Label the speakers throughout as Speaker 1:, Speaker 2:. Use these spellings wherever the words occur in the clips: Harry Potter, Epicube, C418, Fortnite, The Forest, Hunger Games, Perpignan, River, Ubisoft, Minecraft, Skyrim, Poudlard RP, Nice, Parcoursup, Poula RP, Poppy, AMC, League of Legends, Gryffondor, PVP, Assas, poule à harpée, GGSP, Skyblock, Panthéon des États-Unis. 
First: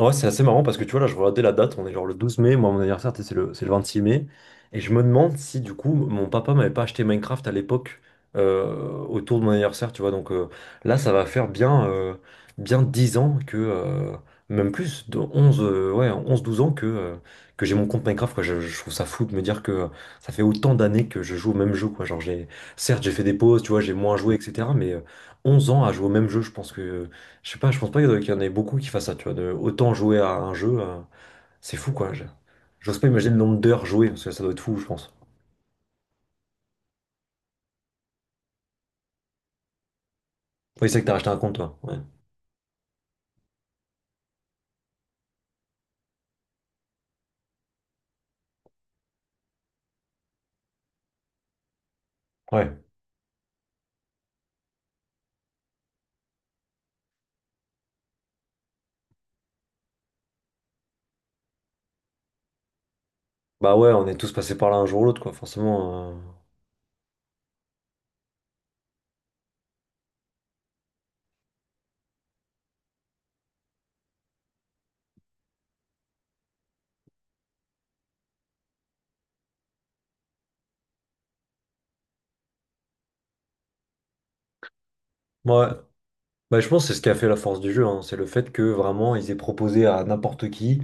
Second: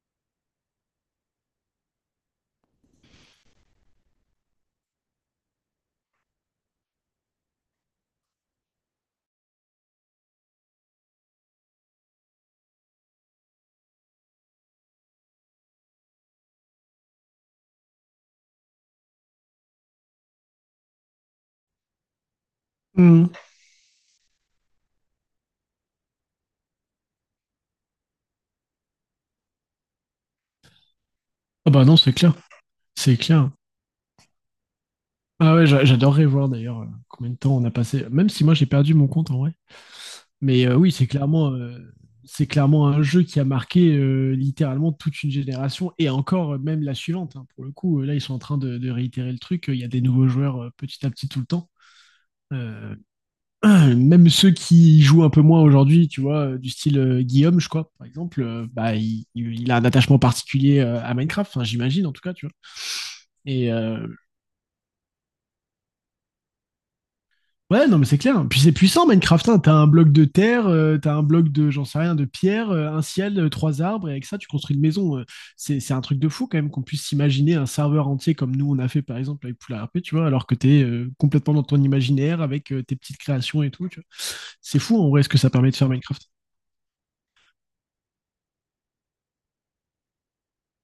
Speaker 1: Ouais, c'est assez marrant parce que tu vois, là, je regardais la date, on est genre le 12 mai. Moi, mon anniversaire, t'sais, c'est le 26 mai, et je me demande si, du coup, mon papa m'avait pas acheté Minecraft à l'époque, euh, autour de mon anniversaire, tu vois. Donc là, ça va faire bien, bien 10 ans que, même plus, de 11 ouais, 11 12 ans que j'ai mon compte Minecraft, quoi. Je trouve ça fou de me dire que ça fait autant d'années que je joue au même jeu, quoi. Certes, j'ai fait
Speaker 2: Mm.
Speaker 1: des pauses, tu vois, j'ai moins joué, etc., mais 11 ans à jouer au même jeu, je pense que… Je sais pas, je pense pas qu'il y en ait beaucoup qui fassent ça, tu vois, de autant jouer à un jeu.
Speaker 2: Ah
Speaker 1: C'est
Speaker 2: bah
Speaker 1: fou
Speaker 2: non, c'est
Speaker 1: quoi.
Speaker 2: clair.
Speaker 1: J'ose pas
Speaker 2: C'est
Speaker 1: imaginer le
Speaker 2: clair.
Speaker 1: nombre d'heures jouées, parce que ça doit être fou, je pense.
Speaker 2: Ah ouais, j'adorerais voir d'ailleurs combien de temps on a passé. Même si moi j'ai perdu mon compte en vrai. Mais
Speaker 1: Oui,
Speaker 2: oui,
Speaker 1: c'est vrai que
Speaker 2: c'est
Speaker 1: t'as acheté un
Speaker 2: clairement,
Speaker 1: compte,
Speaker 2: euh,
Speaker 1: toi. Ouais.
Speaker 2: c'est clairement un jeu qui a marqué littéralement toute une génération et encore même la suivante. Hein. Pour le coup, là ils sont en train de réitérer le truc. Il y a des nouveaux joueurs petit à petit tout le temps.
Speaker 1: Ouais.
Speaker 2: Euh, même ceux qui jouent un peu moins aujourd'hui, tu vois, du style Guillaume, je crois, par exemple, bah, il a un attachement particulier à Minecraft, enfin, j'imagine en tout cas, tu vois. Et
Speaker 1: Bah ouais, on est tous passés par là un jour ou l'autre, quoi, forcément.
Speaker 2: ouais, non, mais c'est clair. Puis c'est puissant, Minecraft. Hein. T'as un bloc de terre, t'as un bloc de, j'en sais rien, de pierre, un ciel, trois arbres, et avec ça, tu construis une maison. C'est un truc de fou, quand même, qu'on puisse s'imaginer un serveur entier comme nous, on a fait, par exemple, avec Poula R P. Tu vois, alors que t'es complètement dans ton imaginaire avec tes petites créations et tout, tu vois. C'est fou, en vrai, ce que ça
Speaker 1: Ouais.
Speaker 2: permet de faire Minecraft.
Speaker 1: Bah, je pense que c'est ce qui a fait la force du jeu, hein. C'est le fait que vraiment ils aient proposé à n'importe qui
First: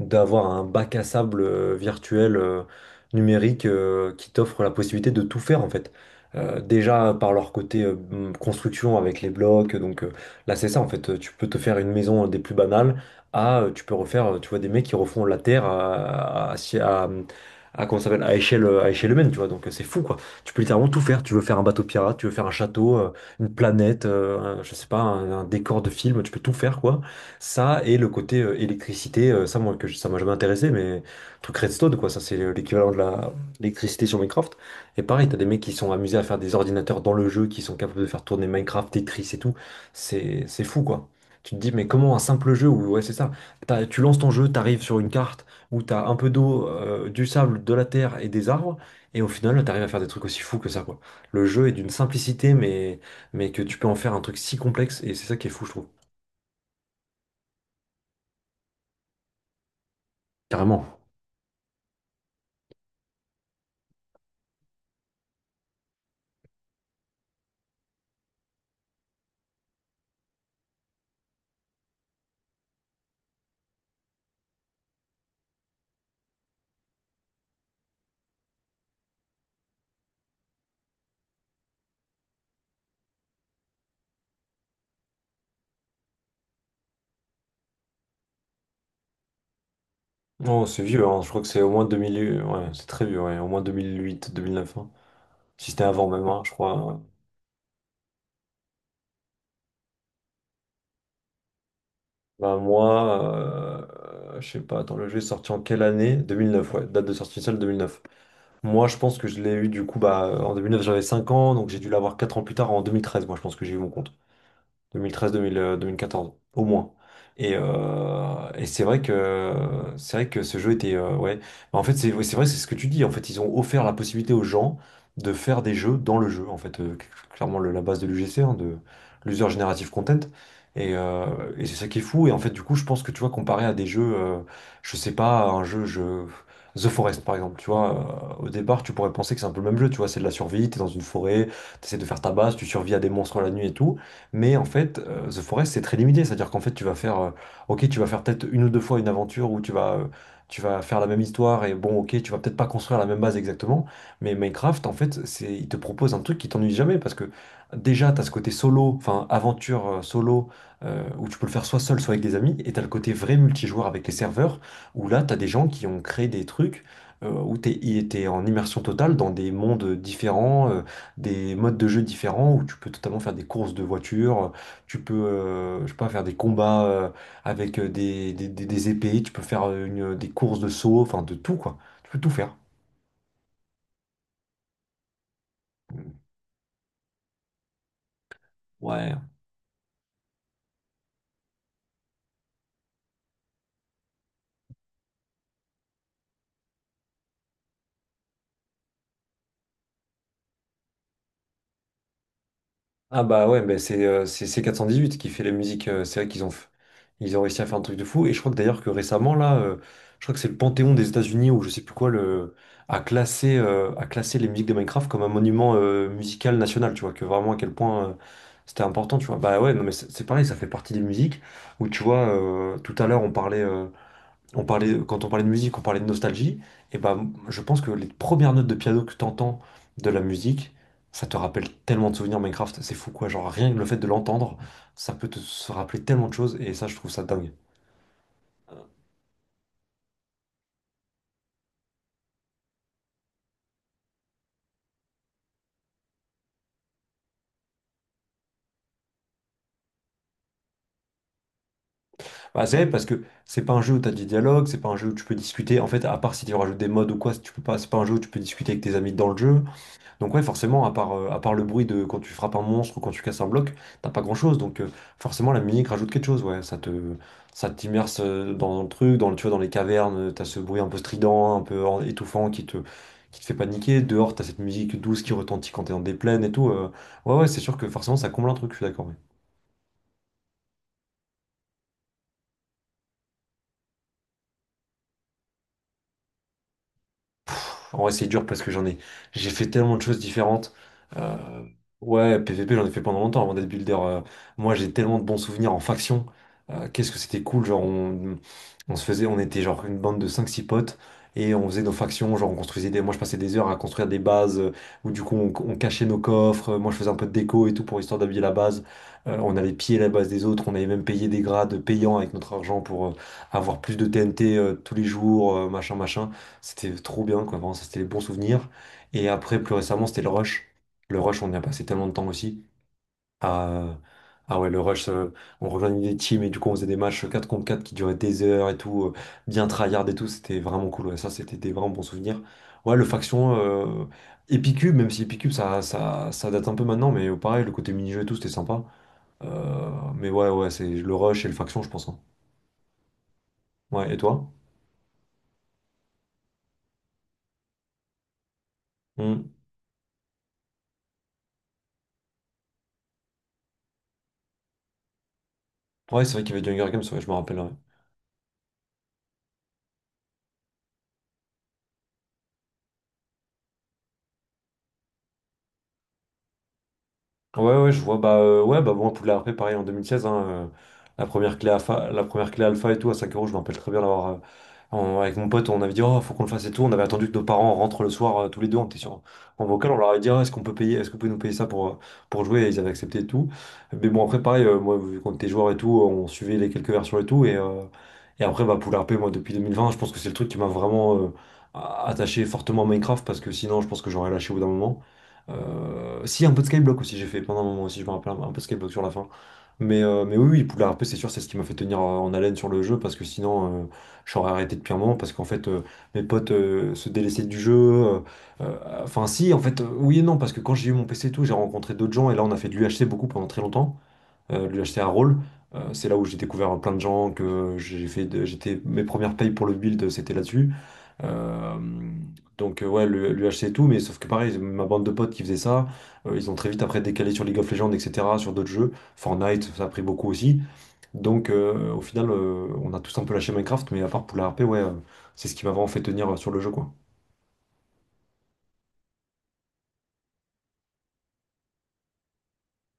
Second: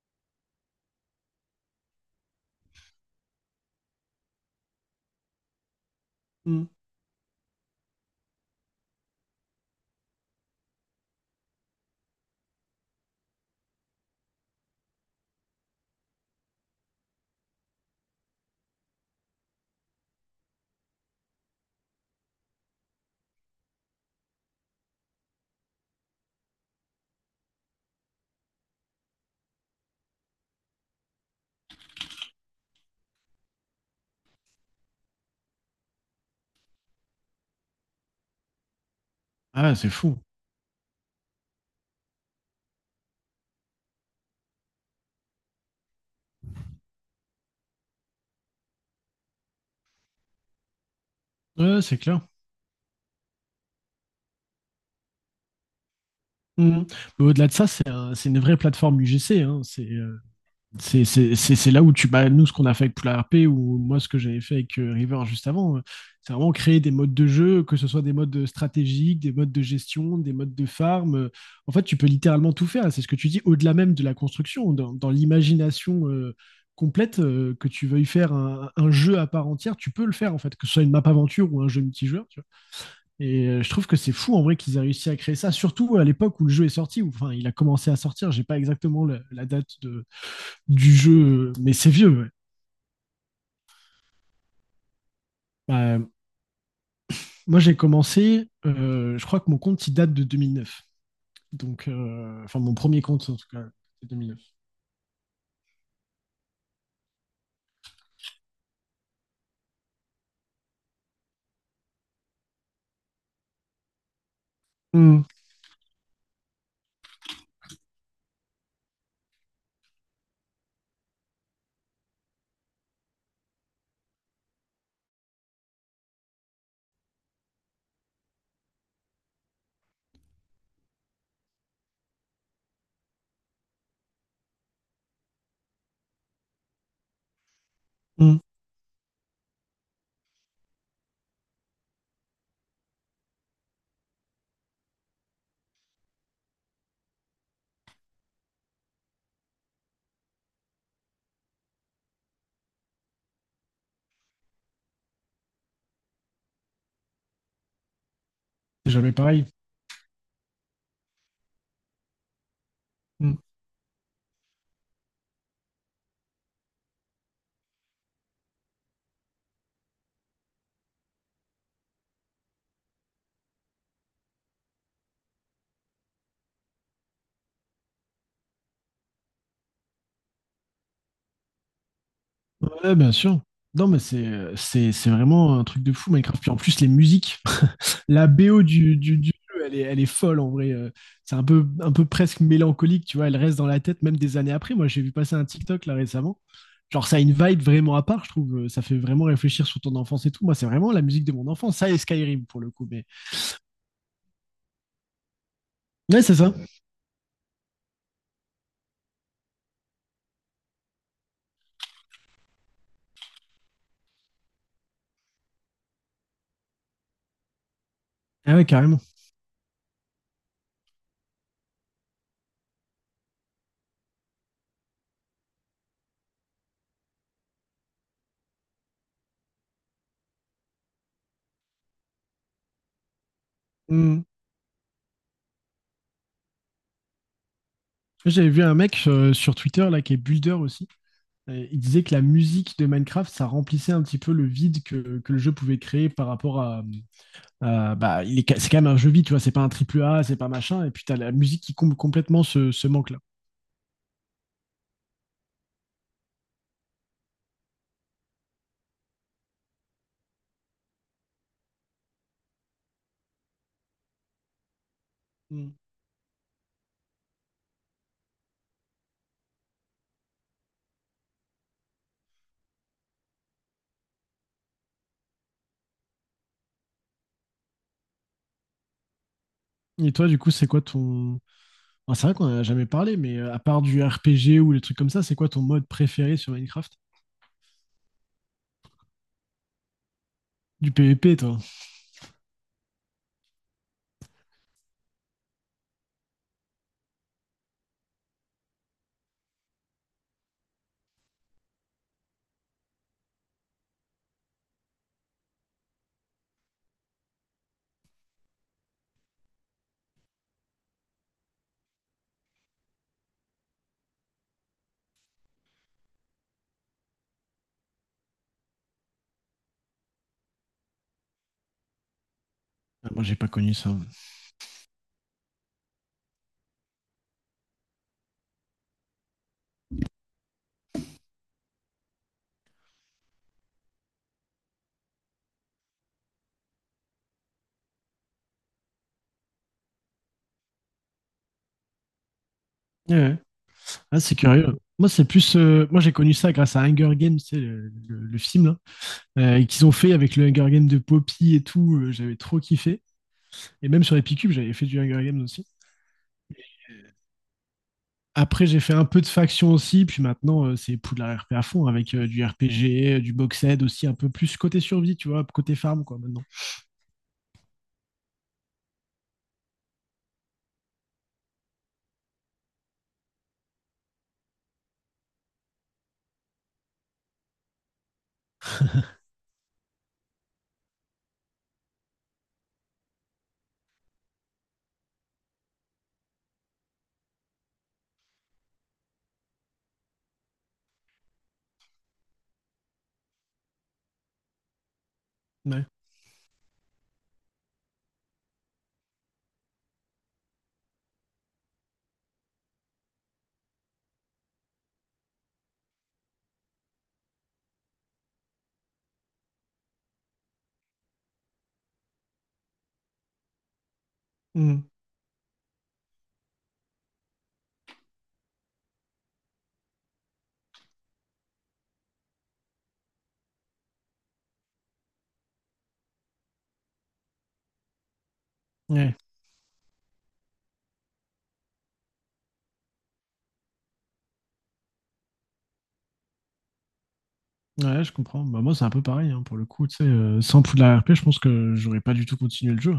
Speaker 1: d'avoir un bac à sable virtuel, numérique, qui t'offre la possibilité de tout faire, en fait.
Speaker 2: Mm.
Speaker 1: Déjà par leur côté construction avec les blocs. Donc là c'est ça, en fait. Tu peux te faire une maison des plus banales à tu peux refaire, tu vois, des mecs qui refont la terre à- si, à- comment ça s'appelle, à échelle humaine, tu vois. Donc c'est fou quoi. Tu peux littéralement tout faire. Tu veux faire un bateau pirate, tu veux faire un château, une planète, je sais pas, un décor de film. Tu peux tout faire, quoi. Ça et le côté électricité, ça moi ça m'a jamais intéressé, mais truc redstone quoi, ça c'est l'équivalent de la l'électricité sur Minecraft. Et pareil, t'as des mecs qui sont amusés à faire des ordinateurs dans le jeu, qui sont capables de faire tourner Minecraft, Tetris et tout.
Speaker 2: Ah, ouais, c'est fou.
Speaker 1: C'est fou quoi. Tu te dis mais comment un simple jeu où ouais c'est ça, tu lances ton jeu, t'arrives sur une carte où t'as un peu d'eau, du sable, de la terre et des arbres, et au final t'arrives à faire des trucs aussi fous que ça, quoi. Le jeu est
Speaker 2: Ouais,
Speaker 1: d'une
Speaker 2: c'est clair.
Speaker 1: simplicité, mais que tu peux en faire un truc si complexe, et c'est ça qui est fou, je trouve.
Speaker 2: Mm. Mais au-delà de ça, c'est une vraie plateforme UGC. Hein. C'est, euh,
Speaker 1: Carrément.
Speaker 2: C'est c'est c'est c'est là où tu. Bah, nous, ce qu'on a fait avec Poula RP ou moi, ce que j'avais fait avec River juste avant, c'est vraiment créer des modes de jeu, que ce soit des modes stratégiques, des modes de gestion, des modes de farm. En fait, tu peux littéralement tout faire. C'est ce que tu dis, au-delà même de la construction, dans l'imagination complète, que tu veuilles faire un jeu à part entière, tu peux le faire, en fait, que ce soit une map aventure ou un jeu multijoueur. Tu vois. Et je trouve que c'est fou, en vrai, qu'ils aient réussi à créer ça, surtout à l'époque où le jeu est sorti, ou enfin, il a commencé à sortir. J'ai pas exactement la date de
Speaker 1: Non, c'est
Speaker 2: du
Speaker 1: vieux, hein. Je crois que
Speaker 2: jeu,
Speaker 1: c'est au
Speaker 2: mais
Speaker 1: moins
Speaker 2: c'est vieux. Ouais.
Speaker 1: 2000… Ouais, c'est très vieux, ouais. Au moins 2008, 2009. Hein. Si c'était
Speaker 2: Bah,
Speaker 1: avant même, hein, je crois. Ouais.
Speaker 2: moi, j'ai commencé, je crois que mon compte, il date de 2009. Donc,
Speaker 1: Bah,
Speaker 2: enfin, mon
Speaker 1: moi,
Speaker 2: premier compte, en tout cas, c'est 2009.
Speaker 1: je sais pas, attends, le jeu est sorti en quelle année? 2009, ouais. Date de sortie initiale 2009. Moi, je pense que je l'ai eu du coup, bah, en 2009, j'avais 5 ans, donc j'ai dû l'avoir 4 ans plus tard, en 2013. Moi, je pense que j'ai eu mon compte.
Speaker 2: Mm,
Speaker 1: 2013, 2000, 2014, au moins. Et c'est vrai que ce jeu était ouais. Mais en fait, c'est ouais, c'est vrai, c'est ce que tu dis. En fait, ils ont offert la possibilité aux gens de faire des jeux dans le jeu. En fait, clairement la base de l'UGC, hein, de l'User Generative Content. Et, euh, et c'est ça qui est fou. Et en fait, du coup, je pense que tu vois, comparé à des jeux, je sais pas, The Forest par exemple, tu vois.
Speaker 2: mm.
Speaker 1: Au départ, tu pourrais penser que c'est un peu le même jeu. Tu vois, c'est de la survie. T'es dans une forêt, t'essaies de faire ta base, tu survis à des monstres la nuit et tout. Mais en fait, The Forest, c'est très limité. C'est-à-dire qu'en fait, tu vas faire, ok, tu vas faire peut-être une ou deux fois une aventure où tu vas faire la même histoire, et bon, ok, tu vas peut-être pas construire la même base exactement. Mais Minecraft, en fait, il te propose un truc qui t'ennuie jamais parce que déjà, tu as ce côté
Speaker 2: C'est
Speaker 1: solo,
Speaker 2: jamais
Speaker 1: enfin,
Speaker 2: pareil.
Speaker 1: aventure solo, où tu peux le faire soit seul, soit avec des amis. Et tu as le côté
Speaker 2: Mm.
Speaker 1: vrai multijoueur avec les serveurs où là, tu as des gens qui ont créé des trucs, où tu es en immersion totale dans des mondes différents, des modes de jeu différents, où tu peux totalement faire des courses de voitures. Tu peux, je sais pas, faire des combats avec des épées. Tu peux faire des courses de saut, enfin de tout, quoi. Tu peux tout faire.
Speaker 2: Ouais, bien sûr. Non, mais c'est vraiment un truc de fou, Minecraft. Puis en plus, les musiques, la BO du,
Speaker 1: Ouais.
Speaker 2: du, du jeu, elle est folle en vrai. C'est un peu presque mélancolique, tu vois. Elle reste dans la tête même des années après. Moi, j'ai vu passer un TikTok là récemment. Genre, ça a une vibe vraiment à part, je trouve. Ça fait vraiment réfléchir sur ton enfance et tout. Moi, c'est vraiment la musique de mon enfance. Ça et Skyrim pour le coup. Mais
Speaker 1: Ah bah ouais, bah c'est C418 qui fait la musique. C'est
Speaker 2: ouais,
Speaker 1: vrai
Speaker 2: c'est
Speaker 1: qu'ils ont,
Speaker 2: ça.
Speaker 1: ils ont réussi à faire un truc de fou. Et je crois que d'ailleurs que récemment, là, je crois que c'est le Panthéon des États-Unis ou je sais plus quoi, le, a classé les musiques de Minecraft comme un monument musical national, tu vois, que vraiment à quel point
Speaker 2: Ah ouais,
Speaker 1: c'était
Speaker 2: carrément.
Speaker 1: important, tu vois. Bah ouais, non mais c'est pareil, ça fait partie des musiques où tu vois, tout à l'heure on parlait. Quand on parlait de musique, on parlait de nostalgie, et ben je pense que les premières notes de piano que tu entends de la musique, ça te rappelle tellement de souvenirs Minecraft. C'est fou quoi, genre rien que le fait de
Speaker 2: Mm.
Speaker 1: l'entendre, ça peut te se rappeler tellement de choses, et ça je trouve ça dingue.
Speaker 2: J'avais vu un mec sur Twitter là qui est builder aussi. Il disait que la musique de Minecraft, ça remplissait un petit peu le vide que le jeu pouvait créer par rapport à, bah, c'est quand même un jeu vide, tu vois, c'est pas un triple A, c'est pas machin, et puis t'as la musique qui comble complètement
Speaker 1: Bah,
Speaker 2: ce,
Speaker 1: c'est vrai,
Speaker 2: ce
Speaker 1: parce
Speaker 2: manque-là.
Speaker 1: que c'est pas un jeu où t'as des dialogues, c'est pas un jeu où tu peux discuter, en fait, à part si tu rajoutes des modes ou quoi. Si tu peux pas, c'est pas un jeu où tu peux discuter avec tes amis dans le jeu. Donc ouais, forcément, à part le bruit de quand tu frappes un monstre ou quand tu casses un bloc, t'as pas grand-chose. Donc forcément, la
Speaker 2: Mm.
Speaker 1: musique rajoute quelque chose, ouais. Ça t'immerse dans le truc, tu vois, dans les cavernes, t'as ce bruit un peu strident, un peu étouffant qui te fait paniquer. Dehors, t'as cette musique douce qui retentit quand t'es dans des plaines et tout. Ouais, ouais, c'est sûr que forcément, ça comble un truc, je suis d'accord. Ouais.
Speaker 2: Et toi, du coup, c'est quoi ton. Enfin, c'est vrai qu'on en a jamais parlé, mais à part du RPG ou les trucs comme ça, c'est quoi ton mode préféré sur Minecraft?
Speaker 1: En vrai, c'est dur parce que j'ai fait tellement de choses différentes.
Speaker 2: Du
Speaker 1: Euh,
Speaker 2: PvP, toi?
Speaker 1: ouais, PVP, j'en ai fait pendant longtemps avant d'être builder. Moi, j'ai tellement de bons souvenirs en faction. Qu'est-ce que c'était cool, on se faisait, on était genre une bande de cinq six potes et on faisait nos factions. On construisait des, moi je passais des heures à construire des bases où du coup on cachait nos coffres. Moi, je faisais un peu de déco et tout pour histoire d'habiller la base. On allait piller la base des autres, on avait même payé des grades payants avec notre argent pour avoir plus de TNT tous les jours, machin, machin. C'était trop bien, quoi. Vraiment, ça, c'était les bons souvenirs. Et après, plus récemment, c'était le rush. Le rush, on y a passé tellement de temps aussi.
Speaker 2: Ah, moi, j'ai pas connu ça.
Speaker 1: Ah,
Speaker 2: Ouais,
Speaker 1: ah ouais, le rush, on rejoignait des teams et du coup, on faisait des matchs 4 contre 4 qui duraient des heures et tout, bien tryhard et tout. C'était vraiment cool. Ouais. Ça, c'était des vraiment bons souvenirs. Ouais, le faction, Epicube, même si Epicube, ça date un peu maintenant, mais pareil, le côté mini-jeu et tout, c'était sympa. Euh, mais ouais, ouais, c'est le rush et le faction, je pense. Hein.
Speaker 2: ouais.
Speaker 1: Ouais, et
Speaker 2: Ah, c'est
Speaker 1: toi?
Speaker 2: curieux. Moi, j'ai connu ça grâce à Hunger Games, c'est le film, là,
Speaker 1: Hmm.
Speaker 2: et qu'ils ont fait avec le Hunger Games de Poppy et tout, j'avais trop kiffé. Et même sur Epicube, j'avais fait du Hunger Games aussi.
Speaker 1: Ouais, c'est vrai qu'il y avait du Hunger Games, ouais, je me rappelle. Ouais.
Speaker 2: Après, j'ai fait un peu de faction aussi, puis maintenant, c'est Poudlard RP à fond, avec du RPG, du box-ed aussi, un peu plus côté survie, tu vois, côté farm, quoi, maintenant.
Speaker 1: Ouais, ouais, je vois. Bah, ouais, bah, bon, Poudlard, après, pareil, en 2016, hein. La première clé alpha et tout, à 5 euros, je me rappelle très bien d'avoir. Avec mon pote, on avait dit, oh, faut qu'on le fasse et tout. On avait attendu que nos parents rentrent le soir, tous les deux, on était sur, en vocal. On leur avait dit, Ah, est-ce qu'on peut payer, est-ce que vous pouvez nous payer ça pour jouer? Et ils avaient accepté et tout. Mais bon, après, pareil, moi, vu qu'on était joueur et tout, on suivait les quelques versions et tout. Et après, bah, Poudlard R P, moi, depuis 2020, je pense que c'est le truc qui m'a vraiment attaché fortement à Minecraft, parce que sinon, je pense que j'aurais lâché au bout d'un moment.
Speaker 2: Ouais.
Speaker 1: Euh, Si, un peu de Skyblock aussi, j'ai fait pendant un moment aussi, je me rappelle, un peu de Skyblock sur la fin. Mais oui, oui, Poudlard RP, c'est sûr, c'est ce qui m'a fait tenir en haleine sur le jeu, parce que sinon, j'aurais arrêté depuis un moment, parce qu'en fait, mes potes se délaissaient du jeu. Enfin, si, en fait, oui et non, parce que quand j'ai eu mon PC et tout, j'ai rencontré d'autres gens, et là, on a fait de l'UHC beaucoup pendant très longtemps, lui
Speaker 2: Mm.
Speaker 1: acheter un rôle. C'est là où j'ai découvert plein de gens que j'étais mes premières payes pour le build c'était là-dessus. Euh, ouais, lui acheter et tout, mais sauf que pareil ma bande de potes qui faisait ça, ils ont très vite après décalé sur League of Legends, etc, sur d'autres jeux.
Speaker 2: Ouais.
Speaker 1: Fortnite ça a pris beaucoup aussi. Donc au final on a tous un peu lâché Minecraft, mais à part pour la RP, ouais, c'est ce qui m'a vraiment fait tenir sur le jeu, quoi.
Speaker 2: Ouais, je comprends. Bah, moi, c'est un peu pareil, hein, pour le coup. Tu sais, sans Poudlard RP, je pense que j'aurais pas du tout continué le jeu.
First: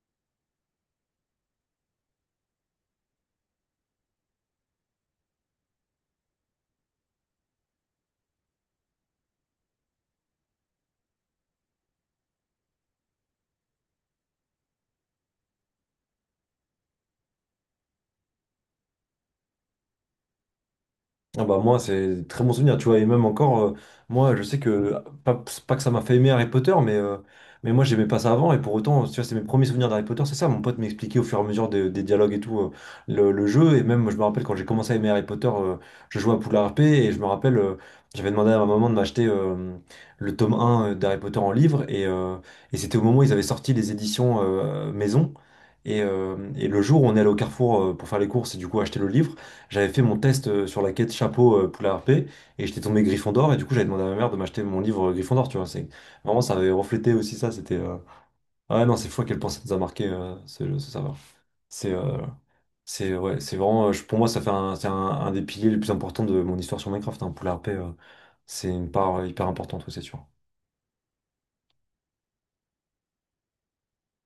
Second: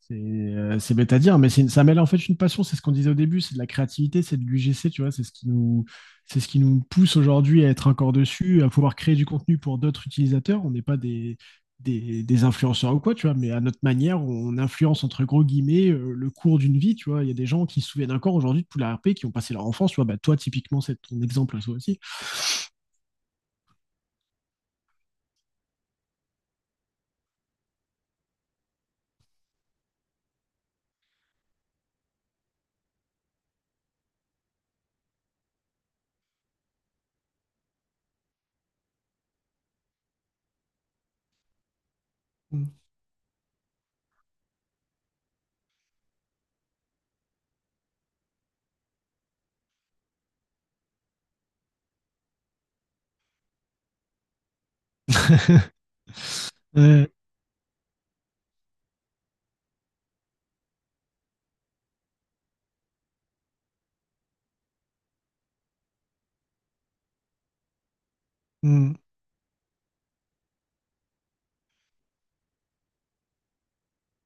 Speaker 2: C'est bête à dire, mais ça mêle en fait une passion. C'est ce qu'on disait au début, c'est de la créativité, c'est de l'UGC, tu vois. C'est ce qui nous pousse aujourd'hui à être encore dessus, à pouvoir créer du contenu pour d'autres utilisateurs. On n'est pas des influenceurs ou quoi, tu vois, mais à notre manière, on influence entre gros guillemets le cours d'une vie, tu vois. Il y a des gens qui se souviennent encore aujourd'hui de Poudlard RP, qui ont passé leur enfance, tu vois. Bah, toi, typiquement, c'est ton
Speaker 1: Ah
Speaker 2: exemple,
Speaker 1: bah
Speaker 2: à toi
Speaker 1: moi,
Speaker 2: aussi.
Speaker 1: c'est très bon souvenir, tu vois. Et même encore, moi, je sais que, pas, c'est pas que ça m'a fait aimer Harry Potter, mais moi, j'aimais pas ça avant. Et pour autant, tu vois, c'est mes premiers souvenirs d'Harry Potter, c'est ça. Mon pote m'expliquait au fur et à mesure des dialogues et tout, le jeu. Et même, je me rappelle quand j'ai commencé à aimer Harry Potter, je jouais à Poudlard RP. Et je me rappelle, j'avais demandé à ma maman de m'acheter le tome un d'Harry Potter en livre. Et c'était au moment où ils avaient sorti les éditions maison. Et le jour où on est allé au Carrefour pour faire les courses et du coup acheter le livre, j'avais fait mon test sur la quête chapeau poule à harpée, et j'étais tombé Gryffondor, et du coup j'avais demandé à ma mère de m'acheter mon livre Gryffondor, tu vois. C'est vraiment ça, avait
Speaker 2: Ouais.
Speaker 1: reflété aussi ça, c'était ah ouais, non, c'est fou à quel point ça nous a marqué ce serveur. C'est euh, c'est ouais, c'est vraiment pour moi ça fait c'est un des piliers les plus importants de mon histoire sur Minecraft, hein, poule à harpée. C'est une
Speaker 2: Mm.
Speaker 1: part hyper importante, ouais, c'est sûr.